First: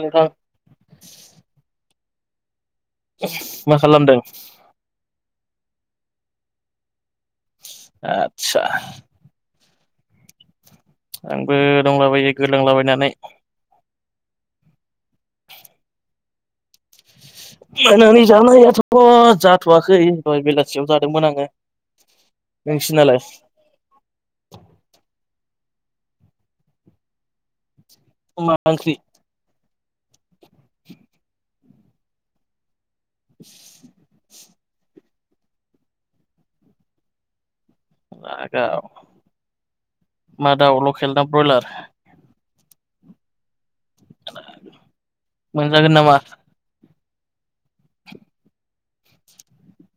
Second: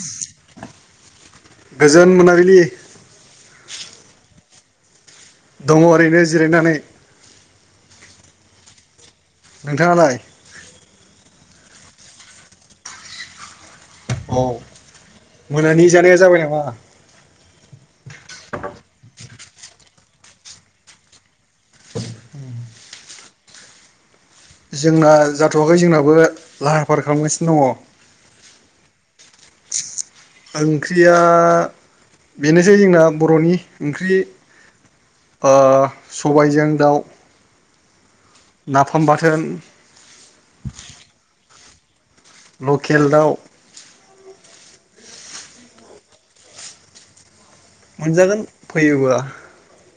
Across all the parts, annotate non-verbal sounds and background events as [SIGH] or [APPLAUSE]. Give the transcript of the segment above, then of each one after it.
नोंथां गोजोन मोनाबिलि मा खालामदों दङ ओरैनो जिरायनानै आतसा नोंथांआलाय आंबो दंलाबायो गोलांलाबायनानै औ मोनानि जानाया जाबाय नामा? मोनानि जानायाथ' जाथ'वाखै दहाय बेलासियाव जादोंमोन आङो नोंसिनालाय जोंना जाथ'वाखै जोंनाबो लाहार फाहार खालामगासिनो दङ मा ओंख्रि ओंख्रिया बेनोसै जोंना बर'नि ओंख्रि ओ सबायजों दाउ मा दाउ नाफाम बाथोन मा दाउ लकेल ना ब्रयलार? लकेल दाउ मोनजागोन नामा मोनजागोन फैयोबा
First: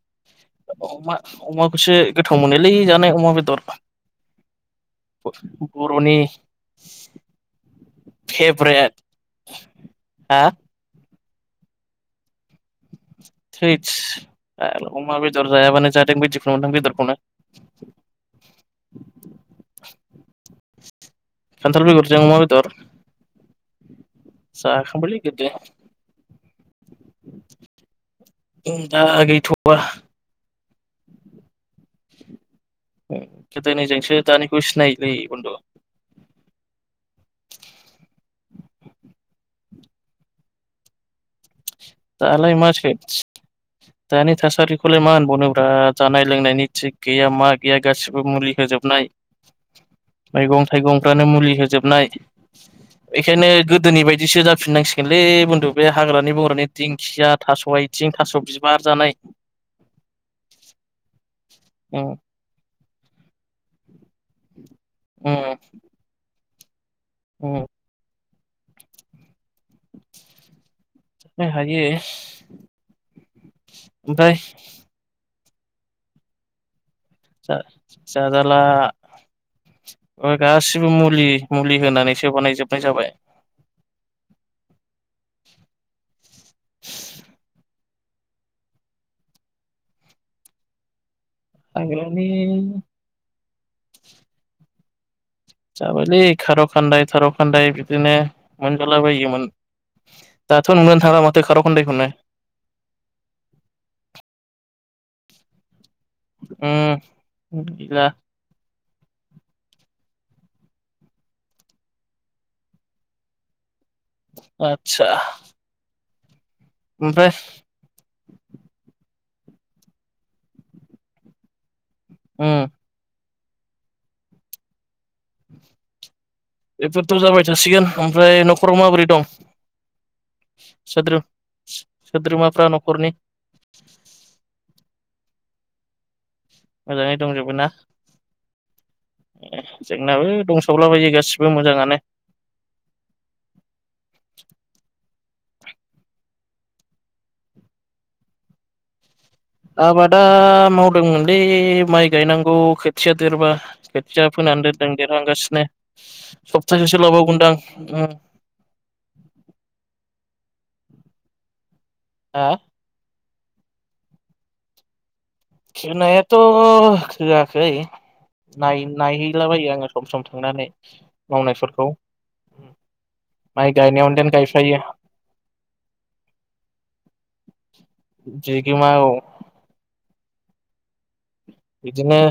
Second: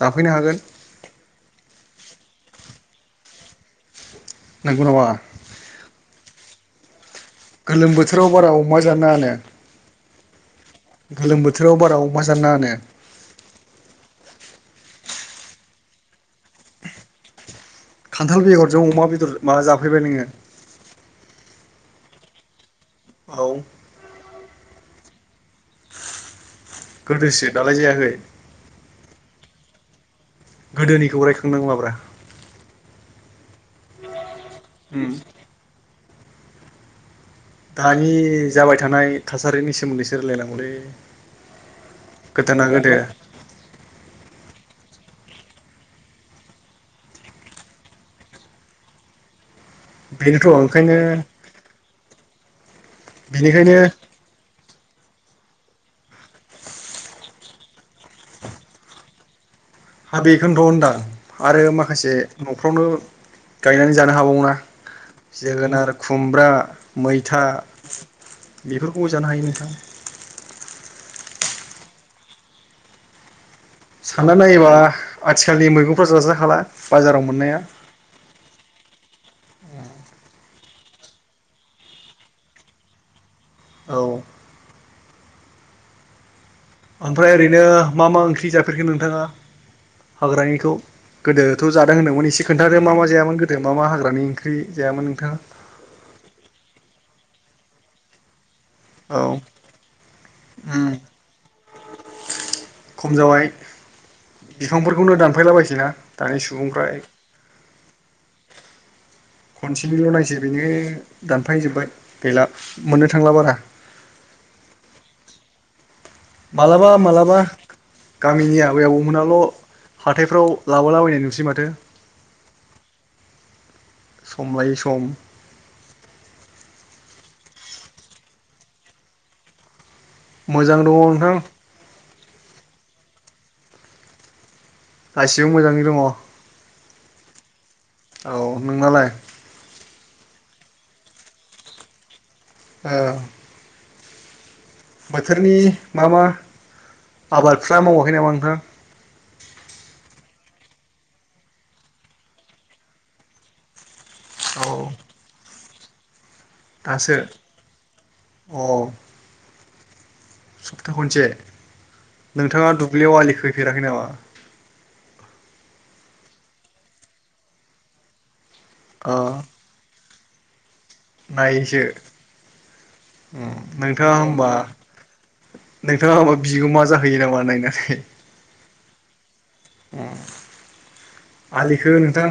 जाफैनो हागोन अमा अमाखौसो गोथाव मोनोलै जानो अमा बेदर नंगौ नामा बर'नि गोलोम बोथोराव बारा अमा फेभरेट जानाङानो हा गोलोम बोथोराव बारा अमा जानो नांङानो थैथस फाग्ला अमा बेदर जायाबानो जादों बादिखौनो मोना बेदरखौनो खान्थाल बेगरजों अमा बेदर माबा जाफैबाय नोङो खानथाल बेगरजों अमा बेदर औ जाखांबायलै गोदो गोदोसो दालाय जायाखै थ'वा गोदोनिखौ रायखांनांलाब्रा गोदोनिजोंसो दानिखौ सिनायोलै बुन्दु दानि जाबाय थानाय थासारिनि सोमोन्दैसो रायलायनांगौलै दालाय गोदोना माथो गोदो दानि थासारि बेखौलाय मा होनबावनोब्रा जानाय लोंनायनि थिग गैया मा गैया गासिबो मुलि होजोबनाय बेनोथ' मैगं - ओंखायनो थाइगंफ्रानो मुलि होजोबनाय बेखायनो बिनिखायनो गोदोनि बायदिसो जाफिननांसिगोनलै बुन्दु बे हाग्रानि बंग्रानि दिंखिया थास' आइथिं, थास' बिबार जानाय हाबेखौनथ' होनदां आरो उम माखासे न'फ्रावनो गायनानै जानो हाबावना उम जोगोनार, खुमब्रा मैथा उम बेफोरखौबो जानो हायो नोंथां हायो सानना ओमफ्राय नायोबा आथिखालनि मैगंफ्रा जाजाखाला स जाजाला गासिबो मुलि- मुलि होनानैसो बानायजोबनाय जाबाय औ ओमफ्राय ओरैनो मा - मा ओंख्रि जाफेरगो नोंथाङा हाग्रानिखौ गोदोथ' जादों आगोलनि होनदोंमोन एसे खोन्थादो मा मा जायामोन गोदो मा मा हाग्रानि ओंख्रि जायामोन नोंथाङा जाबायलै खार' खान्दाय, खार' खान्दाय बिदिनो मोनजाला औ बायोमोन दाथ' उम नुनानै थाङाला माथो खार खन्दाइखौनो खम जाबाय बिफांफोरखौनो दानफायलाबायसै ना दानि सुबुंफ्रा उम [UNINTELLIGIBLE] खनसेनिल' नायसै बेनो दानफाजोबबाय गैला मोननो थांला बारा आतसा मालाबा मालाबा गामिनि आबायाव मोनाल' हाथायफ्राव लाबोलाबायनाय नुसै माथो ओम सम लायो सम बेफोरथ' जाबाय थासिगोन ओमफ्राय न'खराव माबोरै दं मोजां दङ सोद्रो नोंथां सोद्रोमाफ्रा न'खरनि गासिबो मोजाङै दङ मोजाङै दंजोबो ना औ नोंनालाय जोंनाबो दंसावलाबायो गासिबो मोजाङानो औ [UNINTELLIGIBLE] बोथोरनि मा मा आबादफ्रा मावाखै नामा नोंथाङां आबादा मावदोंमोनलै माइ गायनांगौ खोथिया देरबा खोथिया फोनानै औ दोनदों देरहांगासिनो सप्तासेसो दासो लाबावगोनदां अ सप्ता खनसे हा नोंथाङा दुब्लियाव आलि खोहैफेराखै नामा खोनायाथ' खोआखै नायहैलाबायो आङो सम - सम थांनानै नायैसो मावनायफोरखौ माइ गायनायावनो नोंथाङा देन होमबा गायफायो नोंथाङा माबा बिगोमा जाहैयो नामा नायनानै बिमा औ आलिखौ बिदिनो नोंथां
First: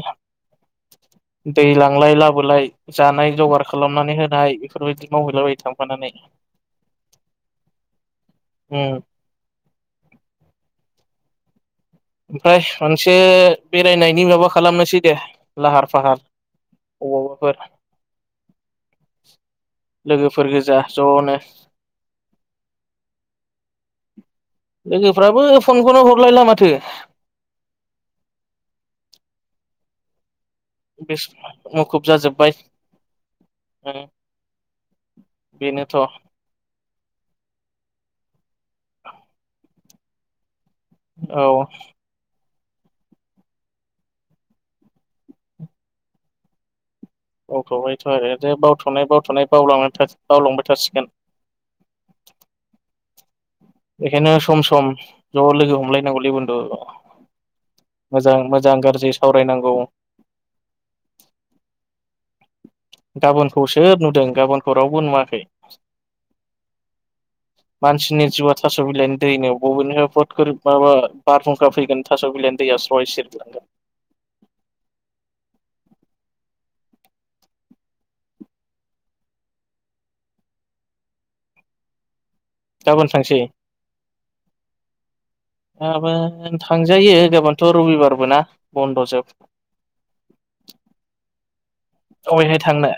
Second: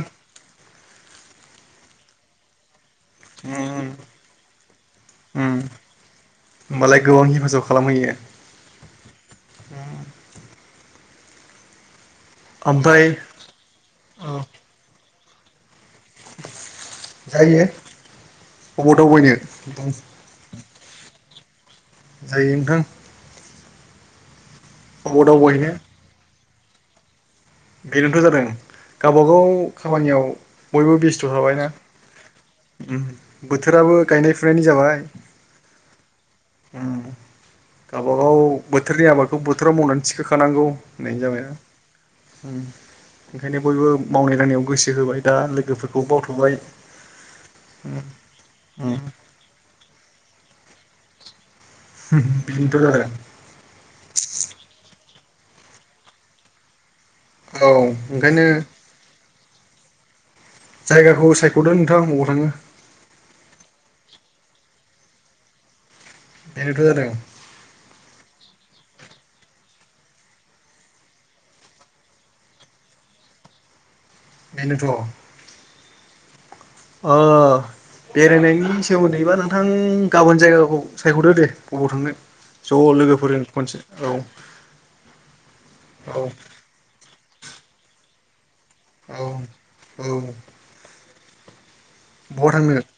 दै लांलाय लाबोलाय। जानाय जगार उम खालामनानै होनाय बेफोरबायदि उम मावहैलाबायायो थांफानानै । होमबालाय गोबां हेफाजाब खालामहैयो। ओमफ्राय मोनसे बेरायनायनि ओ माबा खालामनोसै दे लाहार फाहार बबावबाफोर। जायो अबाव दावबायनो लोगोफोर गोजा ज'नो। जायो नोंथां। अबाव लोगोफ्राबो दावबायहैनो फनखौनो हरलायला माथो। बेनोनोथ' जादों गावबागाव खामानियाव बयबो बेस बेस्थ' थाबायना। मुखुब जाजोब्बाय बोथोराबो उम गायनाय फुनायनि जाबाय बेनोथ' ओम गावबागाव बोथोरनि आबादखौ बोथोराव मावनानै थिखोखानांगौ होननायानो औ जाबायना। ओम ओंखायनो बयबो मावनाय दांनायाव गोसो होबाय दा लोगोफोरखौ बावथ'बाय। बथ'बायथ' आरो दे बावथ'नाय बावथ'नाय बावलां बावलांबाय थासिगोन। बिन्थ जादों। बेखायनो सम सम ज' लोगो हमलायनांगौलै बथु। औ ओंखायनो सावरायनांगौ जायगाखौ सायख'दों नोंथाङा बबाव थाङो। गाबोनखौसो नुदों गाबोनखौ रावबो नुवाखै । बेनोथ' जादों मानसिनि जिउआ थास' बिलाइनि दैनो बबेनि माबा बारहुंखा फैगोन थास' बिलायनि दैया स्रय सेरलांगोन। बेनोथ'। ओ बेरायनायनि सोमोन्दैबा नोंथां गाबोन जायगाखौ सायख'दो दे बबाव थांनो। ज' गाबोन लोगोफोर खनसे औ। माबा औ थांजायो गाबोनथ' रबिबारबो ना। बन्द' जोब औ औ। अबेहाय थांनो?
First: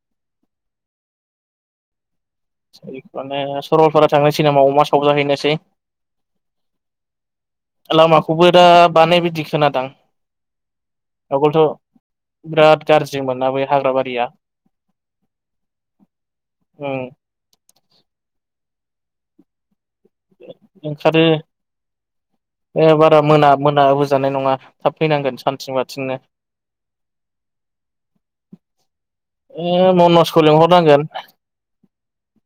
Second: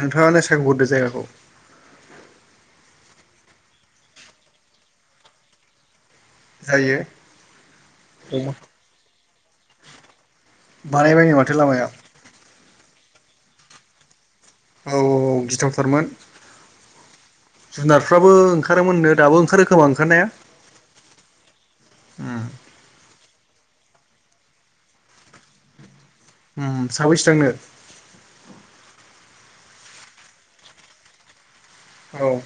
नोंथाङाानो सोंहरदो जायगाखौ। माने सरलपारा थांनो सिनेमा अमा सावजाहैनोसै। जायो। लामाखौबो दा बानायबायदि खोनादां। बारायबायनो माथो लामाया। गाज्रिमोना बै हाग्राबारिया। औ औ औ गिथावथारमोन उम जुनारफ्राबो ओंखार ओ मोन ओंखारो। खोमा ओंखारनाया ओंखारो उम ए बारा मोना मोना होजानाय नङा थाब फैनांगोन सानसेनि बाथिंनो। उ साबैसे थांनो? ए मनजखौ लिंहरनांगोन औ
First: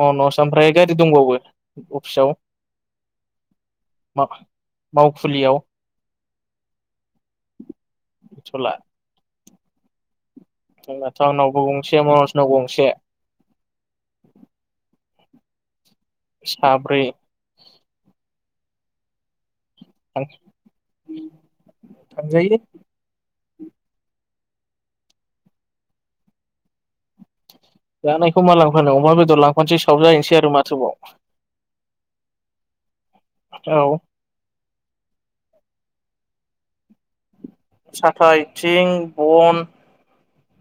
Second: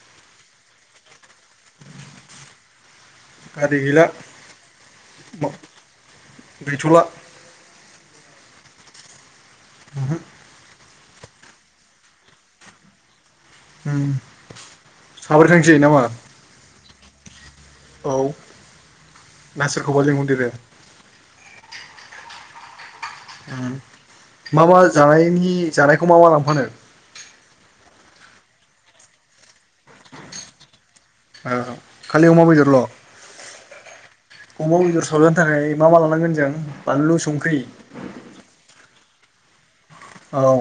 मनज ओमफ्राय गारि दंबावो अफिसाव? गारि गैला मावखुलियाव गैथ'ला। सला। ओमहो। जबाथ' आनावबो गंसे मनजनाव गंसे। साब्रै थांसै नामा? साब्रै। औ ना सोरखौबा लिंहरदेरो? थांजायो। ओम मा मा जानायनि जानायखौ मा मा लांफानो। जानायखौ मा लांफानो अमा बेदर लांफानोसै सावजाहैनोसै आरो माथोबाव औ खालि अमा बेदरल' औ अमा बेदर सावजनो थाखाय मा मा लानांगोन जों बानलु संख्रि साथा आइथिं बन औ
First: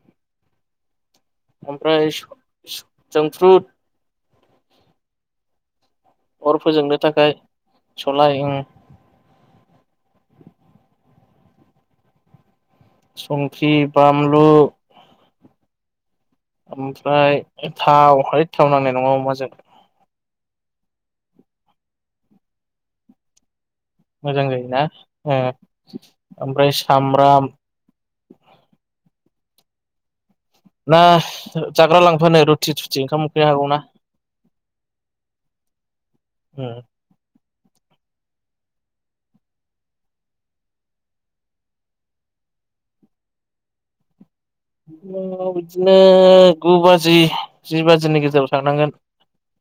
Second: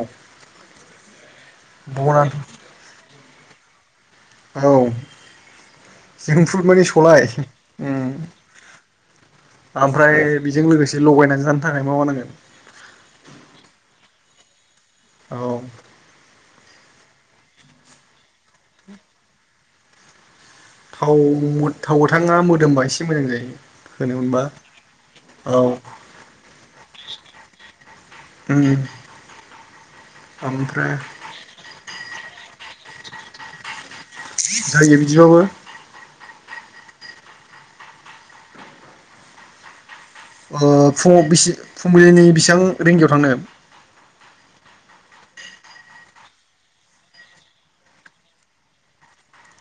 ओमफ्राय बना जांफ्र्रुट औ अर जोंफ्रुद माने फोजोंनो सलाय थाखाय सलाय ओमफ्राय बेजों लोगोसे लगायनानै जानो थाखाय मा मा नांगोन संख्रि बामलु औ ओमफ्राय थाव हैथ थाव नांनाय नङा अमाजों थाव थाव गोथांआ मोदोमबा एसे मोजां जायो होनो मोनबा मोजां जायोना ओ औ ओमफ्राय सामब्राम उम ओमफ्राय ना जाग्रा लांफानो रुथि थुथि ओंखाम उखैनो हागौ ना जायो बिदिबाबो होम ओ फुं फुंबिलिनि बेसेबां रिंगायाव थांनो बिदिनो गु बाजि जि बाजिनि गेजेराव थांनांगोन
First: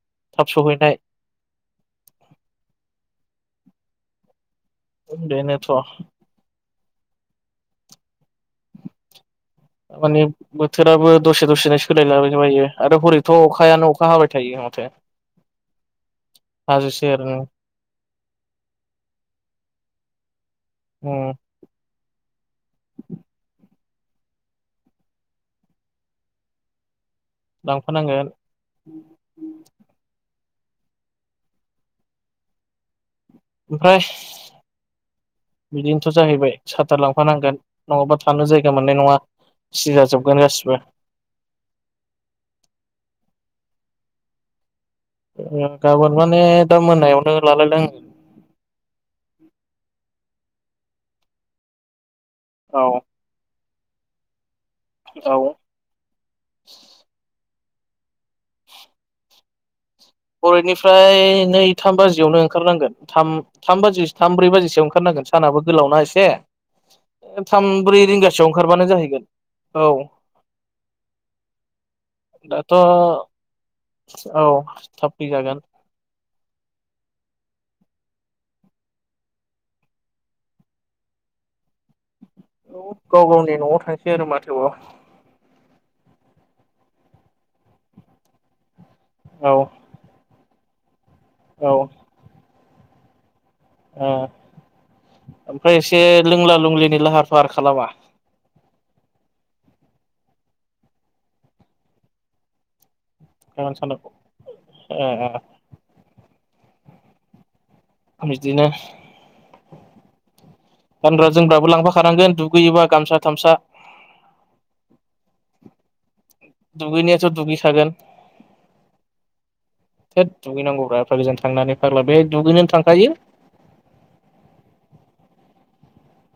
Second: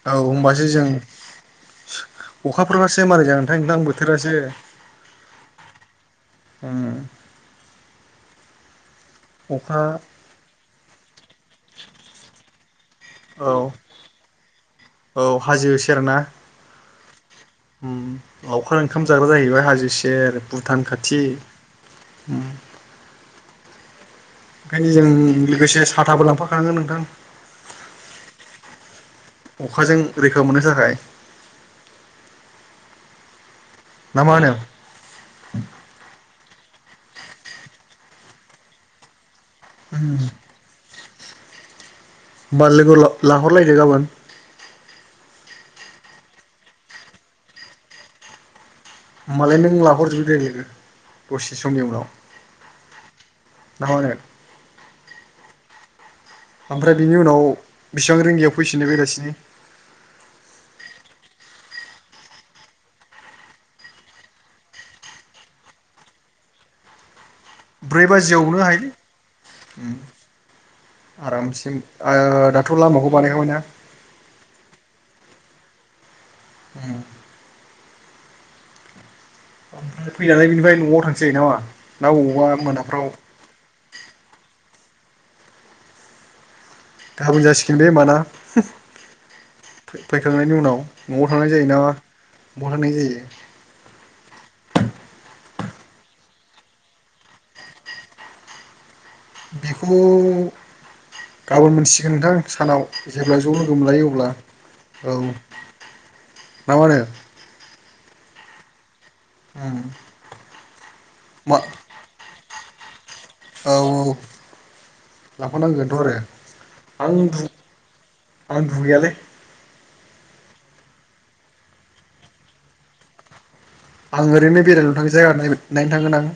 औ थाब होनोमबासो जों सहैनाय अखाफोरबासो मारै जागोन नोंथां नोंथां बोथोरासो बेनोथ उम अखा माने बोथोराबो दसे दसेनो सोलायलाबायनो बायो आरो हरैथ' औ अखायानो अखा हाबाय थायो मथे औ हाजो सेर ना सेरनो ओम लावखार ओंखाम जाग्रा जाहैबाय हाजो सेेर भुटान उम खाथि उम गारि जों लोगोसे साथाबो लांफाखांगोन नोंथां लांफानांगोन अखाजों रैखा मोननो थाखाय ओमफ्राय ना मा होनो बिदिनोथ' जाहैबाय साथार लांफानांगोन नङाबा थानो जायगा मोननाय नङा सि उम जाजोबगोन गासिबो होमबाल लोगो लाहरलायदो गाबोन गाबोन माने दा मोनायावनो लालायनांगोन होमबालाय नों लाहरजोबो दे लोगो दसे समनि उनाव औ ना मा होनो औ ओमफ्राय बिनि उनाव बेसिबां रिंगियाव फैफिनो बेलासिनि बेनिफ्राय नै थाम बिजियाव नो ओंखार नांगोन थाम थ्रै बाजिखारनांगोन सानाबो बे गोलावना एसे थाम ब्रै रिंगासोयाव बाजियावनो ओंखारबानो हायोलै जाहैगोन औ उम आरामसे ओ दाथ' लामाखौ बानायखाबाय ना औ थाब फै जागोन उम ओमफ्राय फैनानैय बेनिफ्राय न'आव थांसै ना मा औ गाव गावनि न'आव थांसै आरो माथोबाव गाबोन जासिगोन बे होमबा ना होम औ फै फैखांनायनि उनाव न'आव थांनाय जायोना ब'वा थांनाय जायो ओ ओमफ्राय एसे लोंला लोंलिनि लाहार फाहार खालामा बेखौ गाबोन मोनथिगोन नोंथां सानाव जेब्ला ज' गाबोन लोगो सानाव मोनलायो अब्ला ओ औ ना [INAUDIBLE] बिदिनो। ओम गानग्रा जोमबाबो लांफाखानांगोन दुगैयोबा गामसा थामसा औ औ लांफानांगोनथ' आरो आं दुगैनायाथ' दु दुगैखागोन आं दुगैयालै थोत दुगैनांगौब्रा एफा गोजान थांनानै फाग्ला बे दुगैनोनो थांखायो। आं ओरैनो बेरायल थाङो जायगा नायनो नायनो थांगोन आं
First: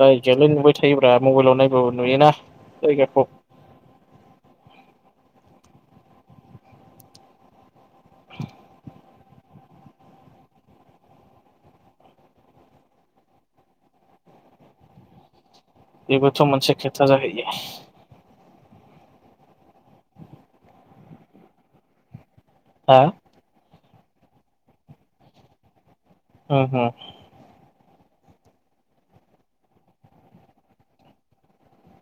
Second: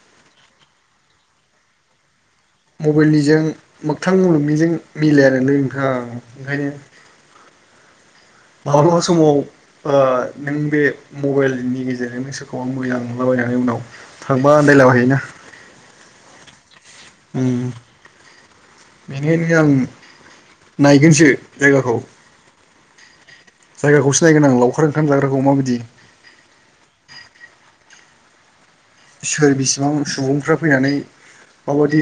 जायगायालाय नुबाय थायोब मबाइलाव नायबाबो नुयोना जायगाखौ मबाइलनिजों मोगथां मुलुगनिजों मिलाया नोलै नोंथां ओंखायनो [INAUDIBLE] ओ नों बे मबाइलनि गेजेरजों नों सोरखौबा मोजां नुलाबायनायनि उनाव थांबा आन्दायला बायहोयै ना बेबोथ' मोनसे खोथा जाहैयो [UNINTELLIGIBLE] नायगोनसो जायगाखौ? हा जायगाखौसो नायगोन आं लावखार ओंखाम जाग्राखौ माबायदि उम सोर बिसेबां सुबुंफ्रा फैनानै माबायदि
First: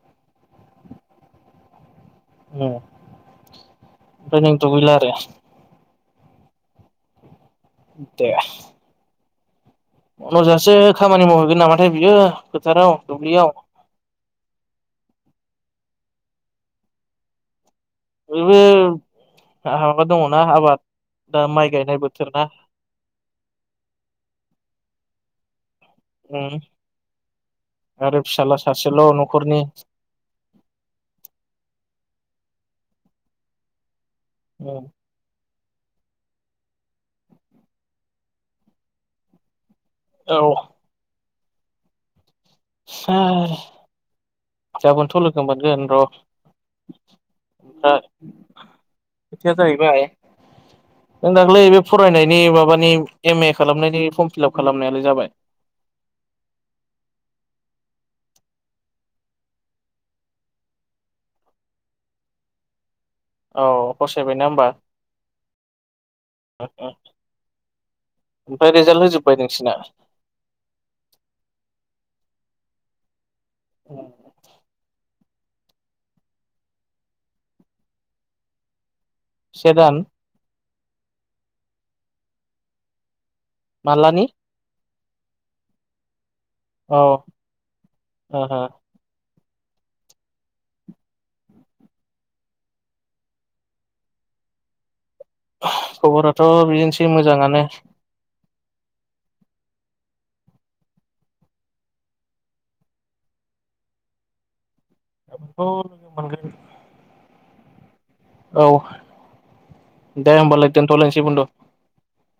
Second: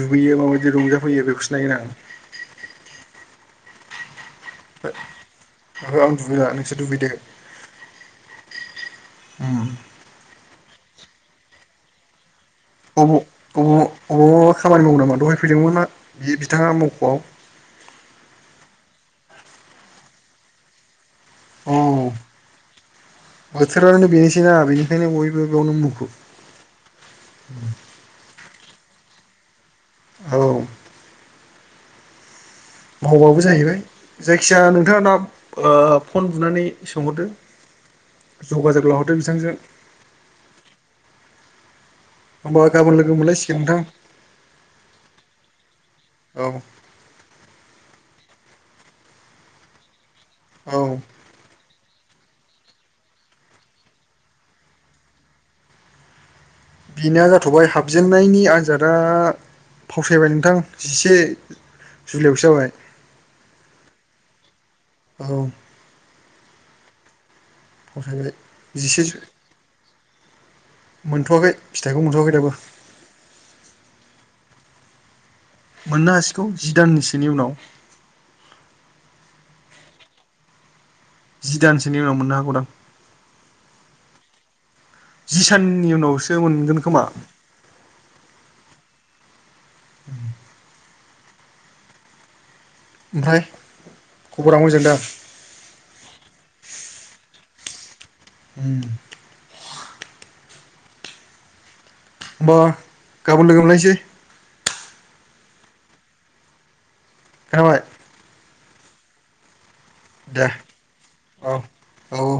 दुगैयो माबायदि रंजाफैयो बेखौसो नायगोन आं ओम फ्राय' नों दुगैला आरो ओहो आं दुगैला नोंसोर दुगैदो दे ओम जजासे खामानि मावहैगोन नामाथाय बियो? फोथाराव अ दुब्लियाव अ अ खामानि मावनो नामा दहायनो फैदोंमोन बि बिथाङा मावख'आव उहो हानाबा दङ ना आबाद दा अ माइ गायनाय बोथोर ना बोथोरानो बेनोसै ना बेनिखायनो बयबो बेयावनो मुखु उ उम आरो फिसाला सासेल' न'खरनि औ मावबाबो जाहैबाय जायखिया उम नोंथाङा दा ओ फन बुनानै सोंहरदो जगाजोब लाहरदो बिथांजों औ होमबा गाबोन लोगो मोनलायसिगोन नोंथां गाबोनथ' लोगो मोनगोन र' ओ औ खोथाया जाहैबाय औ जों दाख्लै फरायनायनि माबानि एम ए खालामनायनि फर्म फिलाप खालामनायालाय जाबाय? बेना जाथ'बाय हाबजेननायनि आन्जादा फावसायबाय नोंथां जिसे जुलाइआवसो जाबाय औ फसायबायना होमबा? औ। [UNINTELLIGIBLE] फावसायबाय रिजाल्ट जिसे जो होजोब्बाय नोंसिना मोनथ'वाखै फिथाइखौ मोनथ'वाखै दाबो। औ। मोननो हासिगौ जि दानसोनि उनाव से दान? जि दानसोनि उनाव मोननो हागौ दां माला नि? जि साननि उनावसो मोनगोन औ खोमा [INAUDIBLE] ओमफ्राय खबरा मोजां दा? खबराथ' बिदिनोसै [INAUDIBLE] हम होमबा गाबोन लोगो मोनलायनोसै अ मोनगोन [UNINTELLIGIBLE] औ दे होनबालाय दोनथ'लायसै बन्दु औ औ औ